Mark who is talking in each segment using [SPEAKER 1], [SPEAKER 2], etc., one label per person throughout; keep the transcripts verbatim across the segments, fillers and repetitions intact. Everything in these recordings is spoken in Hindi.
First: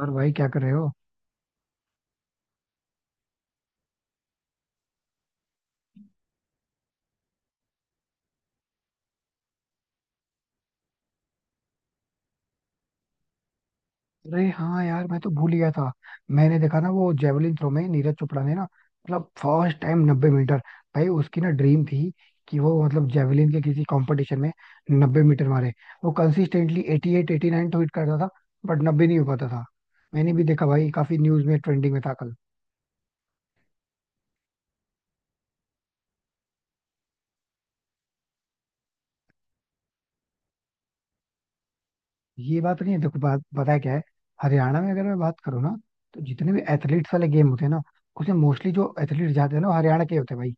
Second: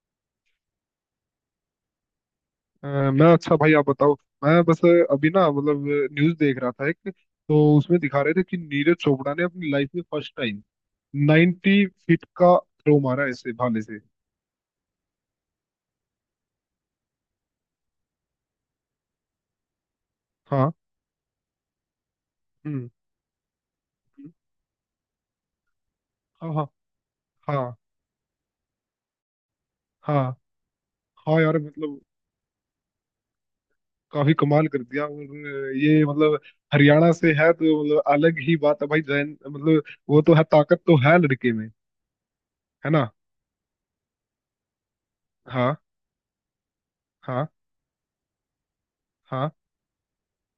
[SPEAKER 1] और भाई, क्या कर रहे हो?
[SPEAKER 2] अ, मैं अच्छा भाई आप बताओ। मैं बस अभी ना मतलब न्यूज देख रहा था। एक तो उसमें दिखा रहे थे कि नीरज चोपड़ा ने अपनी लाइफ में फर्स्ट टाइम नब्बे फीट का थ्रो मारा ऐसे भाले से।
[SPEAKER 1] अरे हाँ यार, मैं तो भूल गया था। मैंने देखा ना वो जेवलिन थ्रो में, नीरज चोपड़ा ने ना मतलब फर्स्ट टाइम नब्बे मीटर।
[SPEAKER 2] हाँ।
[SPEAKER 1] भाई उसकी ना ड्रीम थी कि वो
[SPEAKER 2] हम्म।
[SPEAKER 1] मतलब जेवलिन के किसी कंपटीशन में नब्बे मीटर मारे। वो
[SPEAKER 2] हाँ हाँ
[SPEAKER 1] consistently eighty eight, eighty nine
[SPEAKER 2] हाँ
[SPEAKER 1] तो हिट करता था, बट नब्बे नहीं हो पाता था।
[SPEAKER 2] हाँ
[SPEAKER 1] मैंने भी देखा भाई, काफी
[SPEAKER 2] हाँ
[SPEAKER 1] न्यूज में
[SPEAKER 2] यार
[SPEAKER 1] ट्रेंडिंग
[SPEAKER 2] मतलब
[SPEAKER 1] में था कल।
[SPEAKER 2] काफी कमाल कर दिया और ये मतलब हरियाणा से है तो मतलब अलग ही बात है भाई जैन मतलब वो तो है ताकत तो है लड़के में।
[SPEAKER 1] ये बात
[SPEAKER 2] है
[SPEAKER 1] नहीं है,
[SPEAKER 2] ना।
[SPEAKER 1] देखो बात बताया क्या है। हरियाणा में अगर मैं बात करूँ ना,
[SPEAKER 2] हाँ
[SPEAKER 1] तो जितने भी एथलीट्स वाले
[SPEAKER 2] हाँ
[SPEAKER 1] गेम होते हैं ना, उसमें मोस्टली जो एथलीट
[SPEAKER 2] हाँ
[SPEAKER 1] जाते हैं ना वो हरियाणा के ही होते हैं भाई।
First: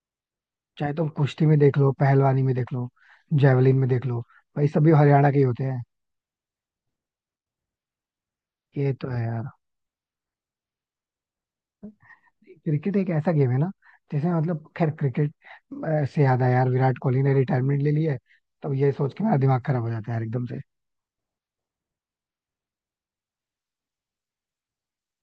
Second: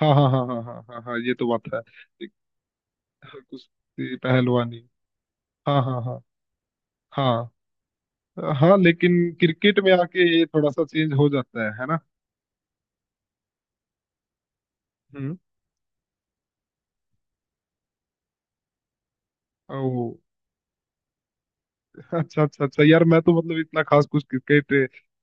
[SPEAKER 2] हाँ हाँ हाँ हाँ हाँ
[SPEAKER 1] चाहे
[SPEAKER 2] हाँ
[SPEAKER 1] तुम
[SPEAKER 2] हाँ ये
[SPEAKER 1] कुश्ती
[SPEAKER 2] तो
[SPEAKER 1] में
[SPEAKER 2] बात
[SPEAKER 1] देख
[SPEAKER 2] है।
[SPEAKER 1] लो, पहलवानी में देख लो,
[SPEAKER 2] हाँ,
[SPEAKER 1] जेवलिन में देख
[SPEAKER 2] कुश्ती
[SPEAKER 1] लो, भाई
[SPEAKER 2] पहलवानी।
[SPEAKER 1] सभी हरियाणा के ही होते
[SPEAKER 2] हाँ
[SPEAKER 1] हैं।
[SPEAKER 2] हाँ हाँ हाँ हाँ
[SPEAKER 1] ये तो
[SPEAKER 2] लेकिन
[SPEAKER 1] है यार।
[SPEAKER 2] क्रिकेट में आके ये थोड़ा सा चेंज हो जाता है है ना।
[SPEAKER 1] क्रिकेट एक ऐसा गेम है ना, जैसे मतलब खैर, क्रिकेट
[SPEAKER 2] हम्म।
[SPEAKER 1] अ, से याद आया यार, विराट कोहली ने रिटायरमेंट ले ली है। तब ये सोच के मेरा दिमाग खराब हो जाता
[SPEAKER 2] ओ,
[SPEAKER 1] है यार, एकदम से।
[SPEAKER 2] अच्छा अच्छा अच्छा यार मैं तो मतलब इतना खास कुछ क्रिकेट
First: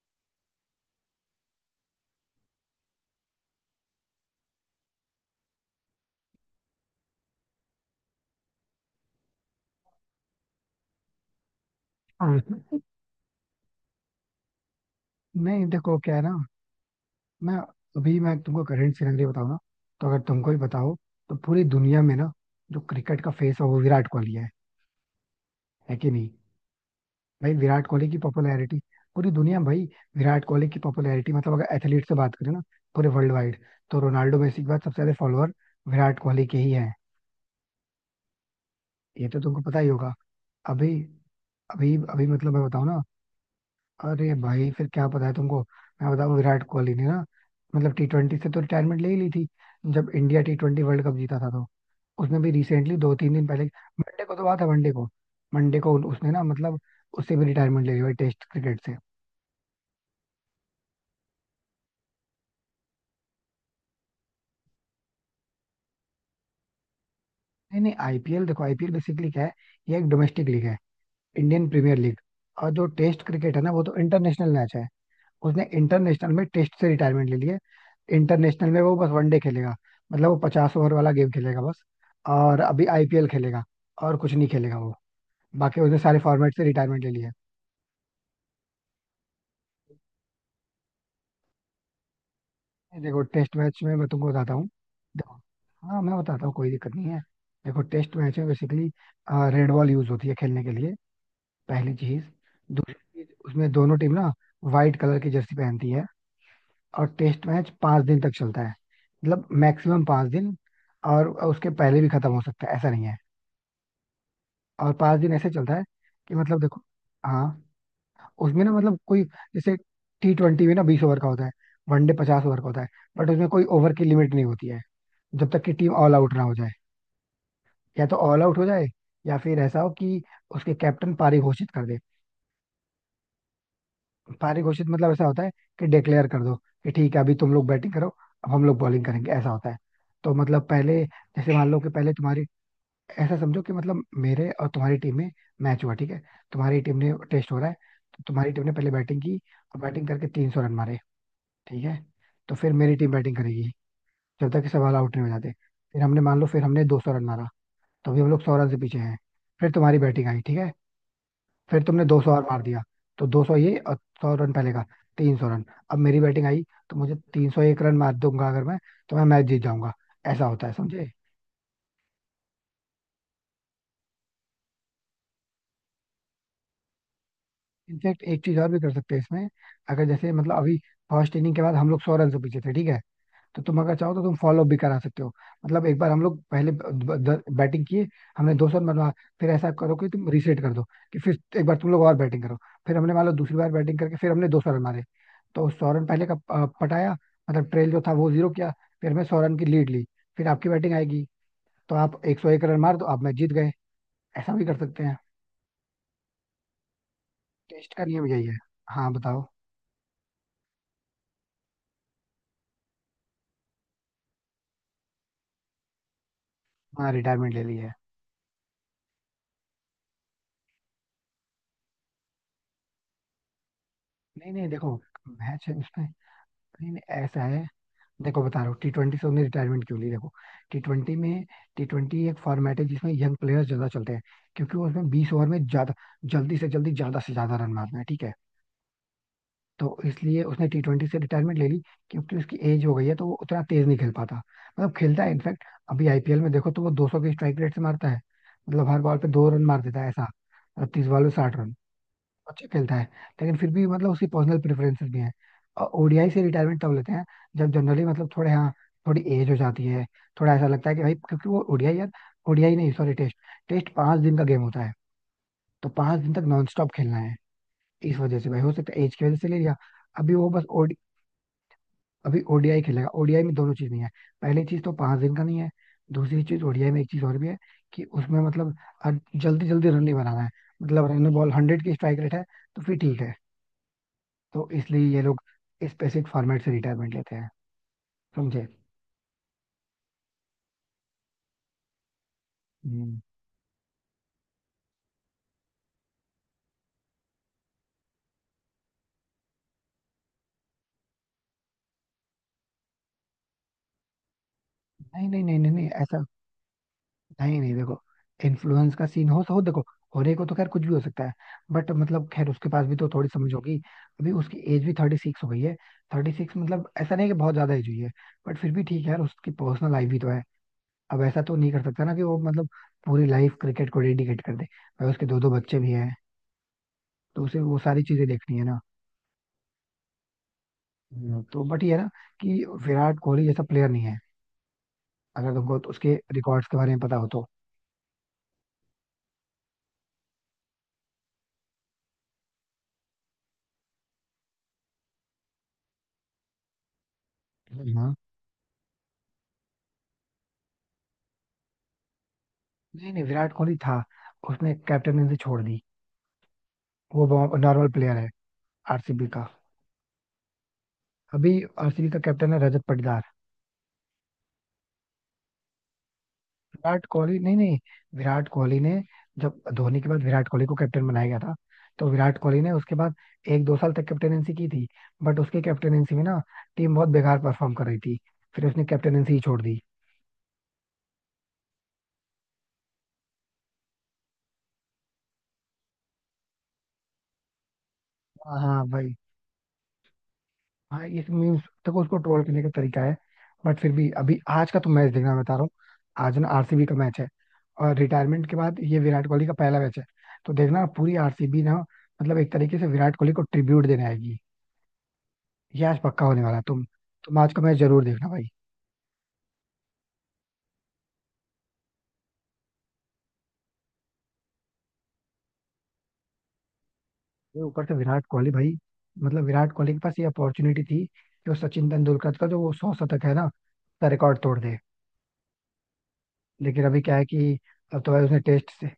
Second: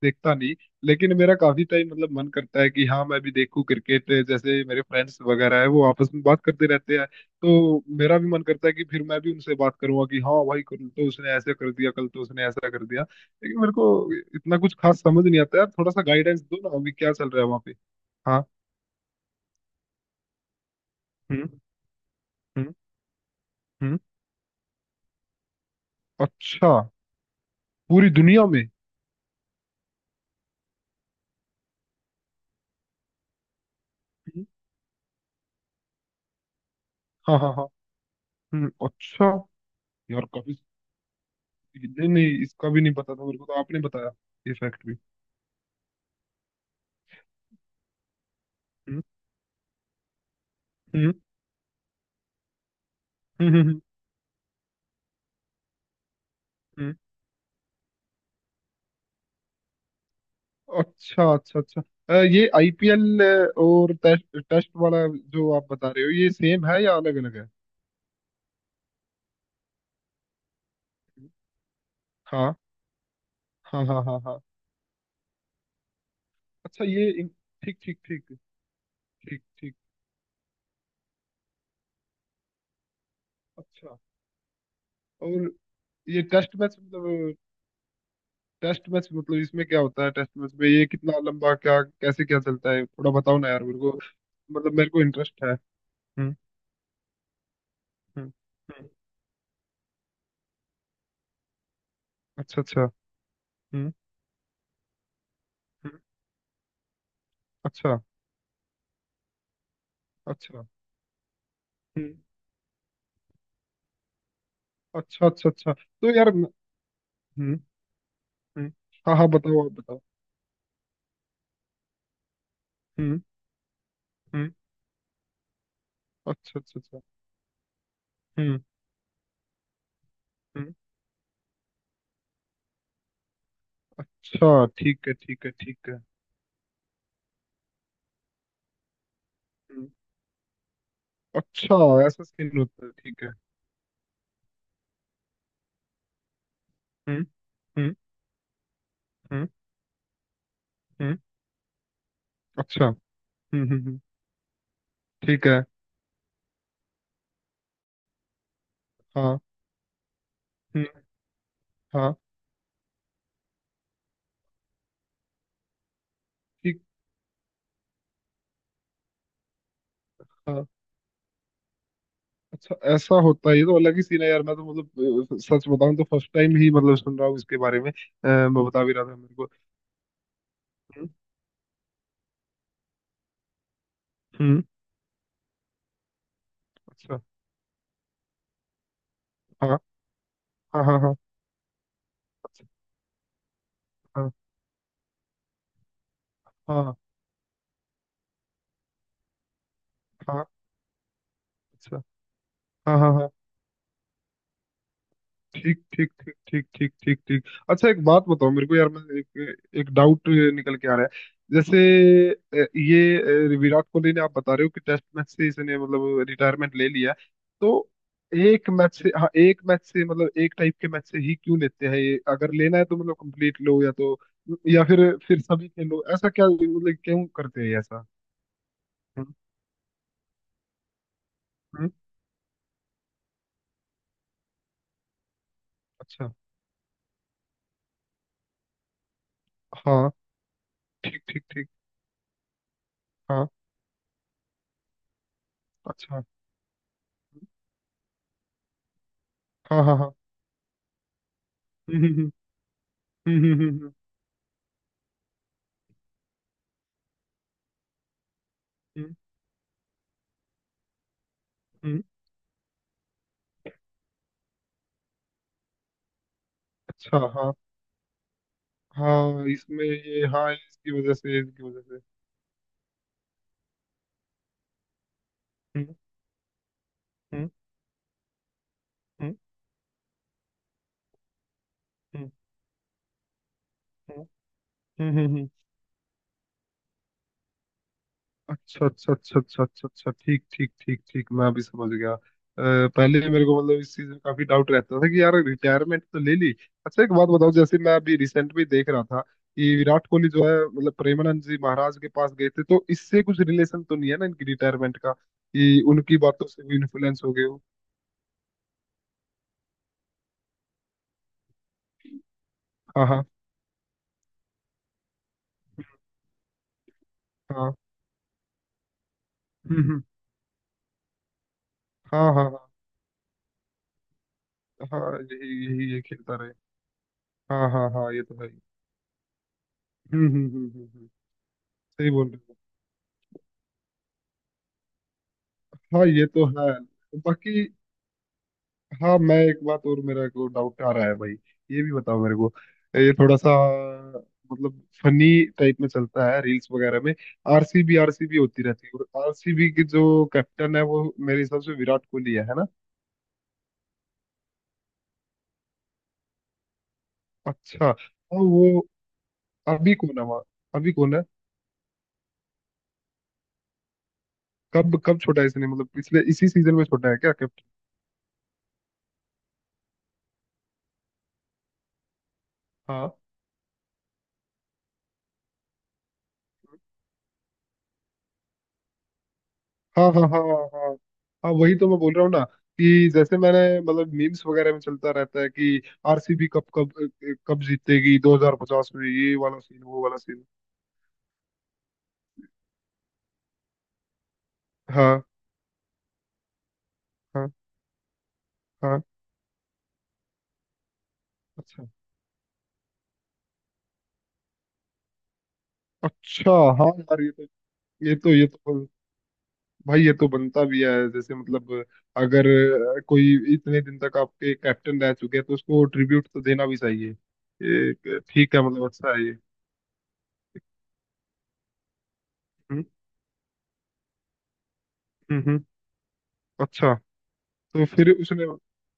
[SPEAKER 2] देखता नहीं। लेकिन मेरा काफी टाइम मतलब मन करता है कि हाँ मैं भी देखूं क्रिकेट जैसे मेरे फ्रेंड्स वगैरह है वो आपस में बात करते रहते हैं तो मेरा भी मन करता है कि फिर मैं भी उनसे बात करूंगा कि हाँ भाई कल तो उसने ऐसे कर दिया कल तो
[SPEAKER 1] हाँ।
[SPEAKER 2] उसने ऐसा कर दिया। लेकिन मेरे को इतना कुछ खास समझ नहीं आता
[SPEAKER 1] नहीं
[SPEAKER 2] यार थोड़ा
[SPEAKER 1] देखो
[SPEAKER 2] सा
[SPEAKER 1] क्या है ना,
[SPEAKER 2] गाइडेंस दो ना अभी क्या चल रहा है
[SPEAKER 1] मैं
[SPEAKER 2] वहाँ पे।
[SPEAKER 1] अभी मैं
[SPEAKER 2] हाँ।
[SPEAKER 1] तुमको करंट सिनेरियो बताऊँ ना, तो अगर तुमको ही बताओ, तो
[SPEAKER 2] हम्म।
[SPEAKER 1] पूरी दुनिया में ना
[SPEAKER 2] हम्म।
[SPEAKER 1] जो क्रिकेट का फेस है वो
[SPEAKER 2] हम्म।
[SPEAKER 1] विराट कोहली है। है कि नहीं?
[SPEAKER 2] अच्छा।
[SPEAKER 1] भाई विराट कोहली
[SPEAKER 2] पूरी
[SPEAKER 1] की
[SPEAKER 2] दुनिया में।
[SPEAKER 1] पॉपुलैरिटी पूरी दुनिया में भाई। विराट कोहली की पॉपुलैरिटी मतलब, अगर एथलीट से बात करें ना पूरे वर्ल्ड वाइड, तो रोनाल्डो
[SPEAKER 2] हम्म,
[SPEAKER 1] मेसी के बाद सबसे ज्यादा फॉलोअर विराट कोहली के ही हैं।
[SPEAKER 2] हाँ हाँ हाँ। हम्म अच्छा।
[SPEAKER 1] ये तो तुमको पता ही होगा।
[SPEAKER 2] यार काफी।
[SPEAKER 1] अभी अभी
[SPEAKER 2] नहीं
[SPEAKER 1] अभी
[SPEAKER 2] नहीं
[SPEAKER 1] मतलब मैं
[SPEAKER 2] इसका भी
[SPEAKER 1] बताऊं
[SPEAKER 2] नहीं
[SPEAKER 1] ना,
[SPEAKER 2] पता था मेरे को तो आपने बताया।
[SPEAKER 1] अरे
[SPEAKER 2] ये
[SPEAKER 1] भाई फिर
[SPEAKER 2] फैक्ट भी।
[SPEAKER 1] क्या पता है तुमको। मैं बताऊं, विराट कोहली ने ना मतलब टी ट्वेंटी से तो रिटायरमेंट
[SPEAKER 2] हम्म
[SPEAKER 1] ले ही ली थी जब इंडिया टी ट्वेंटी वर्ल्ड
[SPEAKER 2] हम्म
[SPEAKER 1] कप जीता था तो। उसमें भी रिसेंटली दो तीन दिन
[SPEAKER 2] हम्म
[SPEAKER 1] पहले,
[SPEAKER 2] हम्म,
[SPEAKER 1] मंडे को, तो बात है मंडे को मंडे को उन- उसने ना मतलब
[SPEAKER 2] हम्म,
[SPEAKER 1] उससे भी रिटायरमेंट ले ली भाई, टेस्ट क्रिकेट से।
[SPEAKER 2] अच्छा अच्छा अच्छा। अ, ये आईपीएल और टेस्ट टेस्ट वाला जो आप बता रहे हो ये सेम है या अलग अलग है?
[SPEAKER 1] नहीं नहीं आईपीएल, देखो आईपीएल बेसिकली क्या है, ये एक डोमेस्टिक लीग है, इंडियन प्रीमियर लीग।
[SPEAKER 2] हाँ
[SPEAKER 1] और जो टेस्ट क्रिकेट है ना वो
[SPEAKER 2] हाँ
[SPEAKER 1] तो
[SPEAKER 2] हाँ हाँ हाँ।
[SPEAKER 1] इंटरनेशनल मैच है। उसने इंटरनेशनल में टेस्ट
[SPEAKER 2] अच्छा
[SPEAKER 1] से
[SPEAKER 2] ये
[SPEAKER 1] रिटायरमेंट
[SPEAKER 2] इन-
[SPEAKER 1] ले लिया।
[SPEAKER 2] ठीक ठीक ठीक।
[SPEAKER 1] इंटरनेशनल में वो बस वनडे
[SPEAKER 2] ठीक
[SPEAKER 1] खेलेगा।
[SPEAKER 2] ठीक।
[SPEAKER 1] मतलब वो पचास ओवर वाला गेम खेलेगा बस, और अभी आईपीएल खेलेगा,
[SPEAKER 2] अच्छा।
[SPEAKER 1] और कुछ नहीं खेलेगा वो।
[SPEAKER 2] और
[SPEAKER 1] बाकी उसने सारे
[SPEAKER 2] ये
[SPEAKER 1] फॉर्मेट
[SPEAKER 2] टेस्ट
[SPEAKER 1] से
[SPEAKER 2] मैच
[SPEAKER 1] रिटायरमेंट ले लिया।
[SPEAKER 2] मतलब टेस्ट मैच मतलब इसमें क्या होता है टेस्ट मैच में ये कितना लंबा क्या कैसे क्या चलता है
[SPEAKER 1] है
[SPEAKER 2] थोड़ा
[SPEAKER 1] देखो
[SPEAKER 2] बताओ ना
[SPEAKER 1] टेस्ट
[SPEAKER 2] यार
[SPEAKER 1] मैच
[SPEAKER 2] मेरे को।
[SPEAKER 1] में मैं तुमको बताता हूँ।
[SPEAKER 2] मतलब मेरे को
[SPEAKER 1] देखो
[SPEAKER 2] इंटरेस्ट है।
[SPEAKER 1] हाँ, मैं
[SPEAKER 2] हम्म।
[SPEAKER 1] बताता हूँ, कोई दिक्कत नहीं है। देखो टेस्ट
[SPEAKER 2] हम्म।
[SPEAKER 1] मैच में बेसिकली
[SPEAKER 2] हम्म,
[SPEAKER 1] रेड बॉल यूज होती है खेलने के लिए, पहली चीज।
[SPEAKER 2] अच्छा अच्छा।
[SPEAKER 1] दूसरी चीज, उसमें दोनों टीम ना व्हाइट कलर की जर्सी पहनती
[SPEAKER 2] हम्म,
[SPEAKER 1] है। और टेस्ट मैच
[SPEAKER 2] अच्छा
[SPEAKER 1] पांच दिन तक चलता है। मतलब मैक्सिमम पांच दिन,
[SPEAKER 2] अच्छा।
[SPEAKER 1] और उसके पहले भी
[SPEAKER 2] हम्म।
[SPEAKER 1] खत्म हो सकता है, ऐसा नहीं है। और पांच
[SPEAKER 2] अच्छा
[SPEAKER 1] दिन
[SPEAKER 2] अच्छा
[SPEAKER 1] ऐसे
[SPEAKER 2] अच्छा
[SPEAKER 1] चलता है
[SPEAKER 2] तो यार
[SPEAKER 1] कि
[SPEAKER 2] म-
[SPEAKER 1] मतलब देखो
[SPEAKER 2] हम्म।
[SPEAKER 1] हाँ, उसमें
[SPEAKER 2] हम्म।
[SPEAKER 1] ना मतलब
[SPEAKER 2] हाँ
[SPEAKER 1] कोई,
[SPEAKER 2] हाँ बताओ आप
[SPEAKER 1] जैसे
[SPEAKER 2] बताओ।
[SPEAKER 1] टी ट्वेंटी में ना बीस ओवर का होता है, वनडे पचास ओवर का होता है,
[SPEAKER 2] हम्म।
[SPEAKER 1] बट उसमें कोई ओवर की लिमिट नहीं
[SPEAKER 2] हम्म।
[SPEAKER 1] होती है जब तक कि टीम ऑल आउट ना हो
[SPEAKER 2] अच्छा
[SPEAKER 1] जाए।
[SPEAKER 2] अच्छा अच्छा।
[SPEAKER 1] या तो ऑल आउट
[SPEAKER 2] हम्म।
[SPEAKER 1] हो जाए, या फिर ऐसा हो कि
[SPEAKER 2] हम्म।
[SPEAKER 1] उसके कैप्टन पारी घोषित कर दे। पारी
[SPEAKER 2] अच्छा
[SPEAKER 1] घोषित
[SPEAKER 2] ठीक
[SPEAKER 1] मतलब
[SPEAKER 2] है
[SPEAKER 1] ऐसा होता
[SPEAKER 2] ठीक
[SPEAKER 1] है
[SPEAKER 2] है ठीक
[SPEAKER 1] कि
[SPEAKER 2] है।
[SPEAKER 1] डिक्लेयर कर दो कि ठीक है, अभी तुम लोग बैटिंग करो, अब हम लोग बॉलिंग करेंगे, ऐसा होता है।
[SPEAKER 2] हम्म।
[SPEAKER 1] तो मतलब पहले जैसे मान
[SPEAKER 2] अच्छा
[SPEAKER 1] लो कि पहले
[SPEAKER 2] ऐसा
[SPEAKER 1] तुम्हारी,
[SPEAKER 2] सीन होता है ठीक है।
[SPEAKER 1] ऐसा समझो कि मतलब मेरे और तुम्हारी टीम में मैच हुआ, ठीक है। तुम्हारी टीम ने,
[SPEAKER 2] हम्म।
[SPEAKER 1] टेस्ट हो रहा है,
[SPEAKER 2] हम्म।
[SPEAKER 1] तो तुम्हारी टीम ने पहले बैटिंग की,
[SPEAKER 2] हम्म।
[SPEAKER 1] और बैटिंग करके तीन सौ रन मारे,
[SPEAKER 2] हम्म।
[SPEAKER 1] ठीक है। तो फिर
[SPEAKER 2] अच्छा।
[SPEAKER 1] मेरी टीम बैटिंग
[SPEAKER 2] हम्म
[SPEAKER 1] करेगी
[SPEAKER 2] हम्म हम्म,
[SPEAKER 1] जब तक कि सब ऑल आउट नहीं हो
[SPEAKER 2] ठीक
[SPEAKER 1] जाते।
[SPEAKER 2] है।
[SPEAKER 1] फिर हमने मान लो, फिर हमने दो सौ रन मारा, तो अभी हम लोग सौ रन से पीछे हैं।
[SPEAKER 2] हाँ।
[SPEAKER 1] फिर तुम्हारी बैटिंग आई, ठीक है।
[SPEAKER 2] हम्म।
[SPEAKER 1] फिर तुमने
[SPEAKER 2] हाँ।
[SPEAKER 1] दो सौ और मार दिया, तो दो सौ ये, और सौ रन पहले का, तीन सौ रन। अब मेरी बैटिंग आई,
[SPEAKER 2] ठीक।
[SPEAKER 1] तो मुझे तीन सौ एक रन मार दूंगा अगर मैं, तो मैं मैच जीत जाऊंगा। ऐसा होता
[SPEAKER 2] हाँ।
[SPEAKER 1] है, समझे?
[SPEAKER 2] अच्छा ऐसा होता है ये तो अलग ही सीन है यार मैं तो मतलब अ, सच बताऊं तो फर्स्ट टाइम ही मतलब सुन रहा हूँ इसके बारे में अ,
[SPEAKER 1] इनफेक्ट एक चीज
[SPEAKER 2] मैं
[SPEAKER 1] और भी
[SPEAKER 2] बता
[SPEAKER 1] कर
[SPEAKER 2] भी रहा
[SPEAKER 1] सकते
[SPEAKER 2] था
[SPEAKER 1] हैं
[SPEAKER 2] मेरे
[SPEAKER 1] इसमें।
[SPEAKER 2] को।
[SPEAKER 1] अगर जैसे मतलब अभी
[SPEAKER 2] हम्म।
[SPEAKER 1] फर्स्ट इनिंग के बाद हम लोग सौ रन से पीछे थे, ठीक है। तो तुम अगर चाहो तो तुम
[SPEAKER 2] हम्म,
[SPEAKER 1] फॉलो भी करा सकते हो। मतलब एक बार हम लोग पहले
[SPEAKER 2] अच्छा।
[SPEAKER 1] बैटिंग किए, हमने दो सौ रन बनवा, फिर ऐसा
[SPEAKER 2] हाँ
[SPEAKER 1] करो कि तुम रीसेट कर दो,
[SPEAKER 2] हाँ हाँ हाँ
[SPEAKER 1] कि फिर एक बार तुम लोग और बैटिंग करो। फिर हमने मान लो दूसरी बार बैटिंग करके फिर
[SPEAKER 2] हाँ
[SPEAKER 1] हमने दो सौ रन मारे। तो सौ रन पहले का अ,
[SPEAKER 2] हाँ
[SPEAKER 1] पटाया, मतलब ट्रेल जो था वो जीरो किया। फिर हमने सौ रन की लीड ली,
[SPEAKER 2] हाँ।
[SPEAKER 1] फिर आपकी बैटिंग आएगी, तो
[SPEAKER 2] अच्छा।
[SPEAKER 1] आप एक सौ एक रन मार
[SPEAKER 2] हाँ
[SPEAKER 1] दो,
[SPEAKER 2] हाँ
[SPEAKER 1] आप
[SPEAKER 2] हाँ।
[SPEAKER 1] मैच जीत गए। ऐसा भी कर सकते हैं।
[SPEAKER 2] ठीक ठीक ठीक ठीक ठीक ठीक ठीक। अच्छा
[SPEAKER 1] टेस्ट
[SPEAKER 2] एक
[SPEAKER 1] का
[SPEAKER 2] बात
[SPEAKER 1] नियम यही
[SPEAKER 2] बताओ
[SPEAKER 1] है।
[SPEAKER 2] मेरे को यार
[SPEAKER 1] हाँ
[SPEAKER 2] मैं
[SPEAKER 1] बताओ।
[SPEAKER 2] एक एक डाउट निकल के आ रहा है। जैसे अ, ये अ, विराट कोहली ने आप बता रहे हो कि टेस्ट मैच से इसने मतलब रिटायरमेंट ले
[SPEAKER 1] हाँ
[SPEAKER 2] लिया।
[SPEAKER 1] रिटायरमेंट ले
[SPEAKER 2] तो
[SPEAKER 1] ली है।
[SPEAKER 2] एक मैच से हाँ एक मैच से मतलब एक टाइप के मैच से ही क्यों लेते हैं ये अगर लेना है तो मतलब कंप्लीट लो या तो
[SPEAKER 1] नहीं नहीं
[SPEAKER 2] या
[SPEAKER 1] देखो,
[SPEAKER 2] फिर फिर
[SPEAKER 1] मैच
[SPEAKER 2] सभी
[SPEAKER 1] है
[SPEAKER 2] खेलो
[SPEAKER 1] उसमें,
[SPEAKER 2] ऐसा क्या
[SPEAKER 1] नहीं
[SPEAKER 2] मतलब
[SPEAKER 1] नहीं
[SPEAKER 2] क्यों
[SPEAKER 1] ऐसा है।
[SPEAKER 2] करते हैं ये ऐसा?
[SPEAKER 1] देखो बता रहा हूँ टी ट्वेंटी से
[SPEAKER 2] हम्म।
[SPEAKER 1] उन्हें रिटायरमेंट क्यों ली, देखो। टी ट्वेंटी में, टी
[SPEAKER 2] हम्म,
[SPEAKER 1] ट्वेंटी एक फॉर्मेट है जिसमें यंग प्लेयर्स ज्यादा चलते हैं, क्योंकि उसमें बीस ओवर में ज्यादा
[SPEAKER 2] अच्छा।
[SPEAKER 1] जल्दी से जल्दी ज्यादा से ज्यादा रन मारना है, ठीक है। तो
[SPEAKER 2] हाँ।
[SPEAKER 1] इसलिए उसने टी ट्वेंटी से
[SPEAKER 2] ठीक ठीक
[SPEAKER 1] रिटायरमेंट ले
[SPEAKER 2] ठीक।
[SPEAKER 1] ली, क्योंकि उसकी एज हो गई है, तो वो
[SPEAKER 2] हाँ।
[SPEAKER 1] उतना तेज नहीं खेल पाता, मतलब खेलता है इनफैक्ट। अभी
[SPEAKER 2] अच्छा।
[SPEAKER 1] आईपीएल में देखो तो वो दो सौ के स्ट्राइक रेट से मारता है, मतलब हर बॉल पे दो रन मार
[SPEAKER 2] हाँ हाँ
[SPEAKER 1] देता है
[SPEAKER 2] हाँ
[SPEAKER 1] ऐसा। और तीस बॉल में साठ रन,
[SPEAKER 2] हम्म
[SPEAKER 1] अच्छा खेलता है।
[SPEAKER 2] हम्म हम्म
[SPEAKER 1] लेकिन
[SPEAKER 2] हम्म
[SPEAKER 1] फिर भी
[SPEAKER 2] हम्म
[SPEAKER 1] मतलब उसकी पर्सनल प्रेफरेंसेस भी हैं। और ओडीआई से रिटायरमेंट तब लेते हैं जब जनरली मतलब थोड़े, हाँ
[SPEAKER 2] हम्म,
[SPEAKER 1] थोड़ी एज हो जाती है, थोड़ा ऐसा लगता है कि भाई, क्योंकि वो
[SPEAKER 2] हम्म,
[SPEAKER 1] ओडीआई
[SPEAKER 2] हम्म,
[SPEAKER 1] यार, ओडीआई नहीं सॉरी, टेस्ट। टेस्ट पांच दिन का गेम होता है, तो पांच दिन तक नॉन स्टॉप खेलना
[SPEAKER 2] अच्छा।
[SPEAKER 1] है।
[SPEAKER 2] हाँ
[SPEAKER 1] इस वजह से भाई, हो सकता है एज की वजह
[SPEAKER 2] हाँ
[SPEAKER 1] से ले लिया।
[SPEAKER 2] इसमें ये
[SPEAKER 1] अभी वो
[SPEAKER 2] हाँ
[SPEAKER 1] बस ओडी,
[SPEAKER 2] इसकी वजह से इसकी वजह से।
[SPEAKER 1] अभी ओडीआई खेलेगा। ओडीआई में दोनों चीज नहीं है। पहली चीज तो पांच दिन का नहीं है।
[SPEAKER 2] हम्म
[SPEAKER 1] दूसरी चीज ओडीआई में एक चीज और भी
[SPEAKER 2] हम्म
[SPEAKER 1] है, कि उसमें मतलब
[SPEAKER 2] हम्म
[SPEAKER 1] जल्दी जल्दी रन नहीं बनाना है, मतलब रन बॉल हंड्रेड की स्ट्राइक
[SPEAKER 2] हम्म
[SPEAKER 1] रेट है। तो फिर ठीक है। तो इसलिए
[SPEAKER 2] हम्म हम्म,
[SPEAKER 1] ये
[SPEAKER 2] हम्म,
[SPEAKER 1] लोग
[SPEAKER 2] हम्म।
[SPEAKER 1] स्पेसिफिक फॉर्मेट से रिटायरमेंट लेते हैं, समझे?
[SPEAKER 2] अच्छा अच्छा अच्छा अच्छा अच्छा अच्छा ठीक ठीक ठीक ठीक मैं अभी समझ गया अ,
[SPEAKER 1] हम्म।
[SPEAKER 2] पहले मेरे को मतलब इस चीज में काफी डाउट रहता था कि यार रिटायरमेंट तो ले ली। अच्छा एक बात बताओ जैसे मैं अभी रिसेंट में देख रहा था कि विराट कोहली जो है मतलब प्रेमानंद जी महाराज के पास गए थे तो इससे कुछ रिलेशन तो नहीं है ना इनकी रिटायरमेंट का
[SPEAKER 1] नहीं नहीं नहीं नहीं
[SPEAKER 2] कि
[SPEAKER 1] नहीं,
[SPEAKER 2] उनकी
[SPEAKER 1] ऐसा
[SPEAKER 2] बातों से भी इन्फ्लुएंस हो गए
[SPEAKER 1] नहीं
[SPEAKER 2] हो?
[SPEAKER 1] नहीं देखो, इन्फ्लुएंस का सीन हो तो हो, देखो होने को तो खैर कुछ भी हो सकता है, बट मतलब खैर उसके पास भी
[SPEAKER 2] हाँ
[SPEAKER 1] तो
[SPEAKER 2] हाँ
[SPEAKER 1] थोड़ी समझ होगी। अभी उसकी एज भी थर्टी सिक्स हो गई है। थर्टी सिक्स मतलब ऐसा नहीं कि बहुत
[SPEAKER 2] हाँ।
[SPEAKER 1] ज्यादा एज हुई है, बट फिर भी ठीक है यार, उसकी
[SPEAKER 2] हम्म
[SPEAKER 1] पर्सनल
[SPEAKER 2] हम्म,
[SPEAKER 1] लाइफ भी तो है। अब ऐसा तो नहीं कर सकता ना कि
[SPEAKER 2] हाँ
[SPEAKER 1] वो मतलब
[SPEAKER 2] हाँ
[SPEAKER 1] पूरी लाइफ क्रिकेट को डेडिकेट कर दे।
[SPEAKER 2] हाँ।
[SPEAKER 1] भाई
[SPEAKER 2] हाँ
[SPEAKER 1] उसके दो दो
[SPEAKER 2] यही
[SPEAKER 1] बच्चे
[SPEAKER 2] यही
[SPEAKER 1] भी
[SPEAKER 2] ये
[SPEAKER 1] हैं,
[SPEAKER 2] खेलता रहे।
[SPEAKER 1] तो उसे
[SPEAKER 2] हाँ
[SPEAKER 1] वो
[SPEAKER 2] हाँ
[SPEAKER 1] सारी
[SPEAKER 2] हाँ ये
[SPEAKER 1] चीजें
[SPEAKER 2] तो है
[SPEAKER 1] देखनी
[SPEAKER 2] ही।
[SPEAKER 1] है ना।
[SPEAKER 2] हम्म हम्म हम्म हम्म हम्म,
[SPEAKER 1] हम्म। तो बट ये है ना
[SPEAKER 2] सही बोल रहे
[SPEAKER 1] कि विराट कोहली जैसा प्लेयर नहीं है, अगर तुमको तो
[SPEAKER 2] हो। हाँ
[SPEAKER 1] उसके
[SPEAKER 2] ये तो
[SPEAKER 1] रिकॉर्ड्स
[SPEAKER 2] है।
[SPEAKER 1] के बारे में पता हो तो।
[SPEAKER 2] बाकी। हाँ मैं एक बात और मेरा को डाउट आ रहा है भाई ये भी बताओ मेरे को। ये थोड़ा सा मतलब फनी टाइप में चलता है रील्स वगैरह में
[SPEAKER 1] हम्म,
[SPEAKER 2] आरसीबी
[SPEAKER 1] हाँ।
[SPEAKER 2] आरसीबी होती रहती है और आरसीबी की जो कैप्टन है वो मेरे हिसाब से विराट कोहली है है ना?
[SPEAKER 1] नहीं नहीं विराट कोहली था, उसने कैप्टनसी छोड़ दी, वो
[SPEAKER 2] अच्छा
[SPEAKER 1] नॉर्मल प्लेयर है
[SPEAKER 2] और वो
[SPEAKER 1] आरसीबी का।
[SPEAKER 2] अभी कौन है वहाँ। अभी कौन है?
[SPEAKER 1] अभी आरसीबी का कैप्टन है रजत पाटीदार।
[SPEAKER 2] कब कब छोटा है इसने मतलब पिछले इसी सीजन में
[SPEAKER 1] विराट
[SPEAKER 2] छोटा है क्या?
[SPEAKER 1] कोहली नहीं नहीं, विराट कोहली ने, जब धोनी के बाद विराट कोहली को कैप्टन बनाया गया था, तो विराट कोहली ने उसके
[SPEAKER 2] हाँ
[SPEAKER 1] बाद एक दो साल तक कैप्टनसी की थी, बट उसके कैप्टनसी में ना टीम बहुत बेकार परफॉर्म कर रही थी, फिर उसने कैप्टनसी ही छोड़ दी।
[SPEAKER 2] हाँ हाँ हाँ हाँ। हाँ वही तो मैं बोल रहा हूँ ना कि जैसे मैंने मतलब मीम्स वगैरह में चलता रहता है कि आरसीबी कब कब कब जीतेगी
[SPEAKER 1] हाँ हाँ
[SPEAKER 2] दो हज़ार पचास में
[SPEAKER 1] भाई।
[SPEAKER 2] ये वाला सीन वो वाला सीन।
[SPEAKER 1] हाँ ये मीम्स देखो, उसको ट्रोल करने का तरीका है। बट फिर भी अभी आज का तो मैच
[SPEAKER 2] हाँ
[SPEAKER 1] देखना, मैं बता रहा हूँ। आज ना आरसीबी का मैच है,
[SPEAKER 2] हाँ
[SPEAKER 1] और रिटायरमेंट के बाद ये
[SPEAKER 2] हाँ।
[SPEAKER 1] विराट कोहली का पहला मैच है। तो देखना, पूरी आरसीबी ना
[SPEAKER 2] अच्छा
[SPEAKER 1] मतलब एक तरीके से विराट कोहली को ट्रिब्यूट देने आएगी। ये आज पक्का होने
[SPEAKER 2] अच्छा।
[SPEAKER 1] वाला है, तुम
[SPEAKER 2] हाँ यार ये
[SPEAKER 1] तुम
[SPEAKER 2] तो
[SPEAKER 1] आज का मैच जरूर
[SPEAKER 2] ये
[SPEAKER 1] देखना
[SPEAKER 2] तो
[SPEAKER 1] भाई।
[SPEAKER 2] ये तो बन- भाई ये तो बनता भी है जैसे मतलब अगर अ, कोई इतने दिन तक आपके कैप्टन रह चुके हैं तो उसको ट्रिब्यूट तो देना भी चाहिए।
[SPEAKER 1] ये ऊपर से
[SPEAKER 2] ये
[SPEAKER 1] विराट कोहली
[SPEAKER 2] ठीक है
[SPEAKER 1] भाई,
[SPEAKER 2] मतलब अच्छा है ये।
[SPEAKER 1] मतलब विराट कोहली के पास ये अपॉर्चुनिटी थी कि वो सचिन तेंदुलकर का जो वो
[SPEAKER 2] हम्म
[SPEAKER 1] सौ शतक है ना उसका रिकॉर्ड तोड़ दे।
[SPEAKER 2] हम्म हम्म,
[SPEAKER 1] लेकिन
[SPEAKER 2] अच्छा
[SPEAKER 1] अभी क्या है कि
[SPEAKER 2] तो
[SPEAKER 1] अब
[SPEAKER 2] फिर
[SPEAKER 1] तो भाई उसने
[SPEAKER 2] उसने।
[SPEAKER 1] टेस्ट से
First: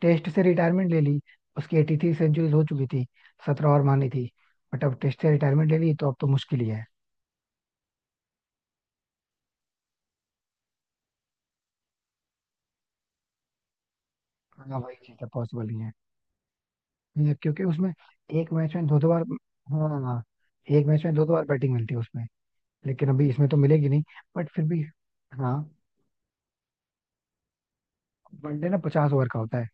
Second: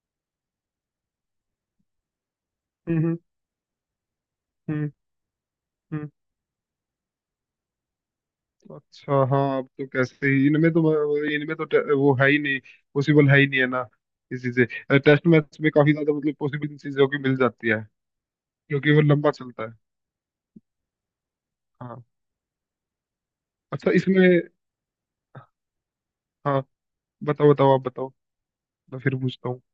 [SPEAKER 1] टेस्ट से रिटायरमेंट ले ली। उसकी एटी थ्री सेंचुरीज हो चुकी थी,
[SPEAKER 2] हम्म
[SPEAKER 1] सत्रह और मानी थी, बट
[SPEAKER 2] हम्म
[SPEAKER 1] अब टेस्ट से रिटायरमेंट ले ली
[SPEAKER 2] हम्म,
[SPEAKER 1] तो अब तो मुश्किल ही है।
[SPEAKER 2] अच्छा हाँ अब तो कैसे ही इनमें तो इनमें तो टे- वो है ही नहीं। पॉसिबल है ही नहीं है ना। इसी से
[SPEAKER 1] हाँ वही चीज
[SPEAKER 2] टेस्ट
[SPEAKER 1] है,
[SPEAKER 2] मैच
[SPEAKER 1] पॉसिबल
[SPEAKER 2] में
[SPEAKER 1] नहीं है।
[SPEAKER 2] काफी ज्यादा मतलब पॉसिबल चीजों की
[SPEAKER 1] ये
[SPEAKER 2] मिल
[SPEAKER 1] क्योंकि
[SPEAKER 2] जाती है
[SPEAKER 1] उसमें एक मैच में
[SPEAKER 2] क्योंकि
[SPEAKER 1] दो
[SPEAKER 2] वो
[SPEAKER 1] दो बार,
[SPEAKER 2] लंबा चलता है।
[SPEAKER 1] हाँ एक मैच में दो दो बार बैटिंग मिलती है
[SPEAKER 2] हाँ।
[SPEAKER 1] उसमें, लेकिन अभी इसमें तो मिलेगी
[SPEAKER 2] अच्छा
[SPEAKER 1] नहीं।
[SPEAKER 2] इसमें।
[SPEAKER 1] बट फिर भी, हाँ
[SPEAKER 2] हाँ बताओ बताओ आप बताओ।
[SPEAKER 1] वनडे ना
[SPEAKER 2] मैं
[SPEAKER 1] पचास
[SPEAKER 2] फिर
[SPEAKER 1] ओवर का
[SPEAKER 2] पूछता
[SPEAKER 1] होता
[SPEAKER 2] हूँ।
[SPEAKER 1] है,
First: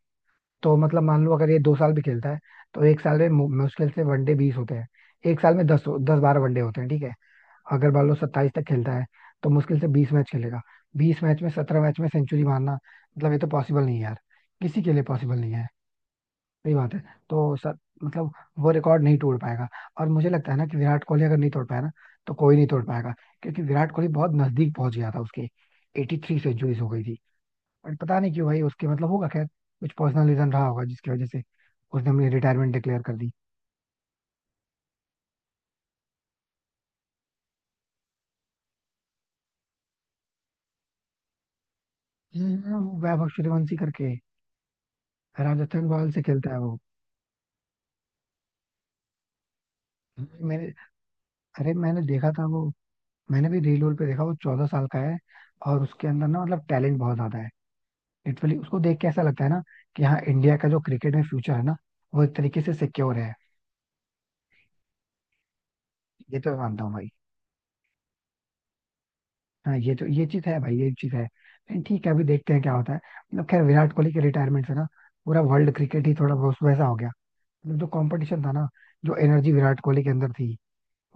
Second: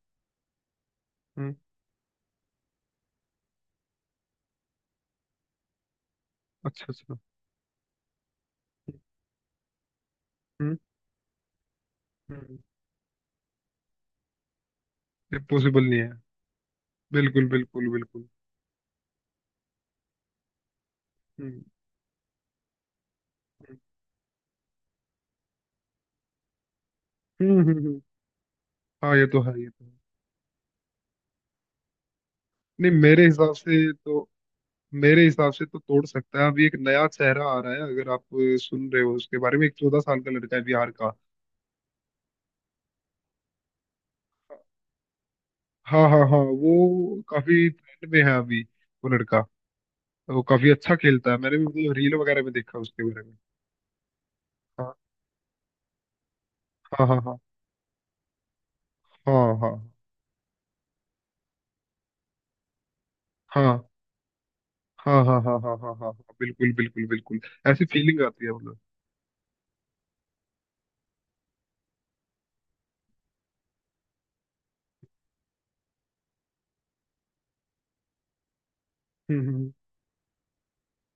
[SPEAKER 1] तो मतलब मान लो अगर
[SPEAKER 2] हम्म।
[SPEAKER 1] ये दो साल भी खेलता है, तो एक साल में मु- मुश्किल से वनडे बीस होते हैं, एक साल में दस, दस बारह वनडे होते
[SPEAKER 2] अच्छा
[SPEAKER 1] हैं, ठीक है।
[SPEAKER 2] अच्छा।
[SPEAKER 1] अगर बालो सत्ताईस तक खेलता है, तो मुश्किल से बीस मैच खेलेगा।
[SPEAKER 2] हम्म।
[SPEAKER 1] बीस मैच में सत्रह मैच में सेंचुरी
[SPEAKER 2] हम्म।
[SPEAKER 1] मारना, मतलब ये तो पॉसिबल नहीं है यार, किसी के लिए
[SPEAKER 2] ये
[SPEAKER 1] पॉसिबल नहीं है।
[SPEAKER 2] पॉसिबल नहीं है।
[SPEAKER 1] सही बात है।
[SPEAKER 2] बिल्कुल
[SPEAKER 1] तो सर
[SPEAKER 2] बिल्कुल बिल्कुल।
[SPEAKER 1] मतलब वो रिकॉर्ड नहीं तोड़ पाएगा। और मुझे लगता है ना कि विराट कोहली अगर नहीं
[SPEAKER 2] हम्म
[SPEAKER 1] तोड़ पाया ना, तो कोई नहीं तोड़ पाएगा, क्योंकि
[SPEAKER 2] हम्म
[SPEAKER 1] विराट कोहली बहुत नजदीक पहुंच गया था उसके। एटी थ्री सेंचुरीज हो गई थी।
[SPEAKER 2] हम्म हम्म,
[SPEAKER 1] बट
[SPEAKER 2] हम्म,
[SPEAKER 1] पता नहीं क्यों भाई उसके, मतलब
[SPEAKER 2] हाँ ये
[SPEAKER 1] होगा
[SPEAKER 2] तो
[SPEAKER 1] खैर
[SPEAKER 2] है ये तो
[SPEAKER 1] कुछ
[SPEAKER 2] है।
[SPEAKER 1] पर्सनल रीजन रहा होगा जिसकी वजह से उसने अपनी रिटायरमेंट
[SPEAKER 2] नहीं
[SPEAKER 1] डिक्लेयर कर
[SPEAKER 2] मेरे
[SPEAKER 1] दी।
[SPEAKER 2] हिसाब से तो मेरे हिसाब से तो तोड़ सकता है अभी एक नया चेहरा आ रहा है अगर आप सुन रहे हो उसके बारे में एक चौदह साल का लड़का है बिहार का।
[SPEAKER 1] हम्म। वो वैभव सूर्यवंशी करके राजस्थान
[SPEAKER 2] हाँ
[SPEAKER 1] रॉयल्स
[SPEAKER 2] हाँ
[SPEAKER 1] से
[SPEAKER 2] हाँ
[SPEAKER 1] खेलता है वो।
[SPEAKER 2] वो काफी ट्रेंड में है अभी वो लड़का। वो
[SPEAKER 1] मैंने,
[SPEAKER 2] काफी अच्छा खेलता है मैंने भी
[SPEAKER 1] अरे
[SPEAKER 2] मतलब
[SPEAKER 1] मैंने
[SPEAKER 2] रील
[SPEAKER 1] देखा
[SPEAKER 2] वगैरह
[SPEAKER 1] था
[SPEAKER 2] में
[SPEAKER 1] वो,
[SPEAKER 2] देखा उसके बारे में।
[SPEAKER 1] मैंने भी रील पे देखा, वो चौदह साल
[SPEAKER 2] हाँ
[SPEAKER 1] का है और उसके अंदर ना मतलब टैलेंट
[SPEAKER 2] हाँ
[SPEAKER 1] बहुत ज्यादा
[SPEAKER 2] हाँ
[SPEAKER 1] है। लिटरली उसको देख के ऐसा लगता है
[SPEAKER 2] हाँ
[SPEAKER 1] ना
[SPEAKER 2] हाँ
[SPEAKER 1] कि हाँ, इंडिया का जो क्रिकेट में फ्यूचर है ना, वो एक तरीके से सिक्योर है।
[SPEAKER 2] हाँ हाँ हाँ। हाँ हाँ हाँ हाँ हाँ हाँ,
[SPEAKER 1] ये तो मैं
[SPEAKER 2] बिल्कुल
[SPEAKER 1] मानता हूँ
[SPEAKER 2] बिल्कुल
[SPEAKER 1] भाई।
[SPEAKER 2] बिल्कुल। ऐसी फीलिंग आती है मतलब।
[SPEAKER 1] हाँ ये तो, ये चीज है भाई, ये चीज है, लेकिन ठीक है अभी देखते हैं क्या होता है। मतलब खैर विराट कोहली के रिटायरमेंट से ना पूरा वर्ल्ड क्रिकेट ही थोड़ा बहुत वैसा हो गया। मतलब जो कॉम्पिटिशन था ना, जो
[SPEAKER 2] हम्म
[SPEAKER 1] एनर्जी
[SPEAKER 2] हम्म
[SPEAKER 1] विराट कोहली के अंदर थी,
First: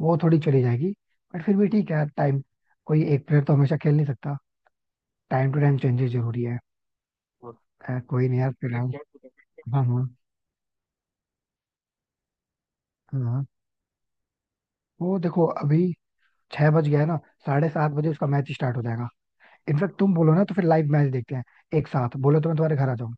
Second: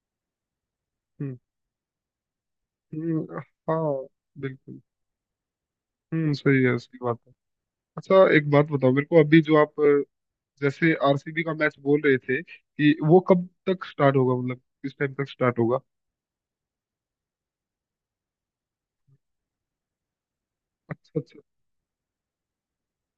[SPEAKER 1] वो थोड़ी चली जाएगी।
[SPEAKER 2] हम्म
[SPEAKER 1] बट फिर भी ठीक है, टाइम, कोई एक
[SPEAKER 2] हम्म,
[SPEAKER 1] प्लेयर तो हमेशा खेल नहीं
[SPEAKER 2] हाँ
[SPEAKER 1] सकता,
[SPEAKER 2] बिल्कुल।
[SPEAKER 1] टाइम टू टाइम चेंजेस
[SPEAKER 2] हम्म
[SPEAKER 1] जरूरी है।
[SPEAKER 2] सही है सही बात है।
[SPEAKER 1] खैर
[SPEAKER 2] अच्छा
[SPEAKER 1] कोई नहीं
[SPEAKER 2] एक
[SPEAKER 1] यार,
[SPEAKER 2] बात बताओ
[SPEAKER 1] फिलहाल।
[SPEAKER 2] मेरे को अभी जो आप
[SPEAKER 1] हाँ हाँ
[SPEAKER 2] जैसे आरसीबी का मैच बोल रहे थे कि वो
[SPEAKER 1] हाँ।
[SPEAKER 2] कब तक स्टार्ट होगा मतलब किस टाइम
[SPEAKER 1] वो
[SPEAKER 2] तक
[SPEAKER 1] देखो
[SPEAKER 2] स्टार्ट होगा?
[SPEAKER 1] अभी छह बज गया है ना, साढ़े सात बजे उसका मैच स्टार्ट हो जाएगा। इनफेक्ट तुम बोलो ना, तो फिर लाइव मैच
[SPEAKER 2] अच्छा
[SPEAKER 1] देखते
[SPEAKER 2] अच्छा।
[SPEAKER 1] हैं एक साथ, बोलो तो मैं तुम्हारे घर आ जाऊँ।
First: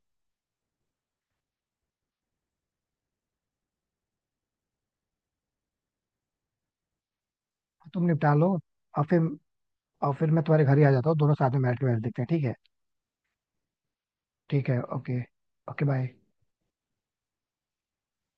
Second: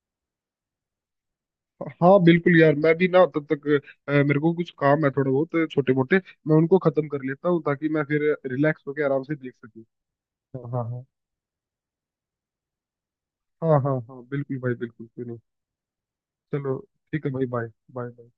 [SPEAKER 2] हाँ बिल्कुल यार मैं भी ना तब तक अ, मेरे को कुछ काम है थोड़ा बहुत छोटे मोटे मैं उनको खत्म कर लेता हूँ ताकि
[SPEAKER 1] तुम
[SPEAKER 2] मैं फिर
[SPEAKER 1] निपटा लो,
[SPEAKER 2] रिलैक्स होकर
[SPEAKER 1] और
[SPEAKER 2] आराम
[SPEAKER 1] फिर
[SPEAKER 2] से देख सकूँ।
[SPEAKER 1] और फिर मैं तुम्हारे
[SPEAKER 2] हाँ
[SPEAKER 1] घर ही
[SPEAKER 2] हाँ
[SPEAKER 1] आ
[SPEAKER 2] हाँ
[SPEAKER 1] जाता हूँ, दोनों साथ में मैच मैच देखते हैं, ठीक है?
[SPEAKER 2] हाँ हाँ हाँ बिल्कुल
[SPEAKER 1] ठीक
[SPEAKER 2] भाई
[SPEAKER 1] है,
[SPEAKER 2] बिल्कुल
[SPEAKER 1] ओके।
[SPEAKER 2] क्यों नहीं।
[SPEAKER 1] Okay bye.
[SPEAKER 2] चलो ठीक है भाई बाय। बाय।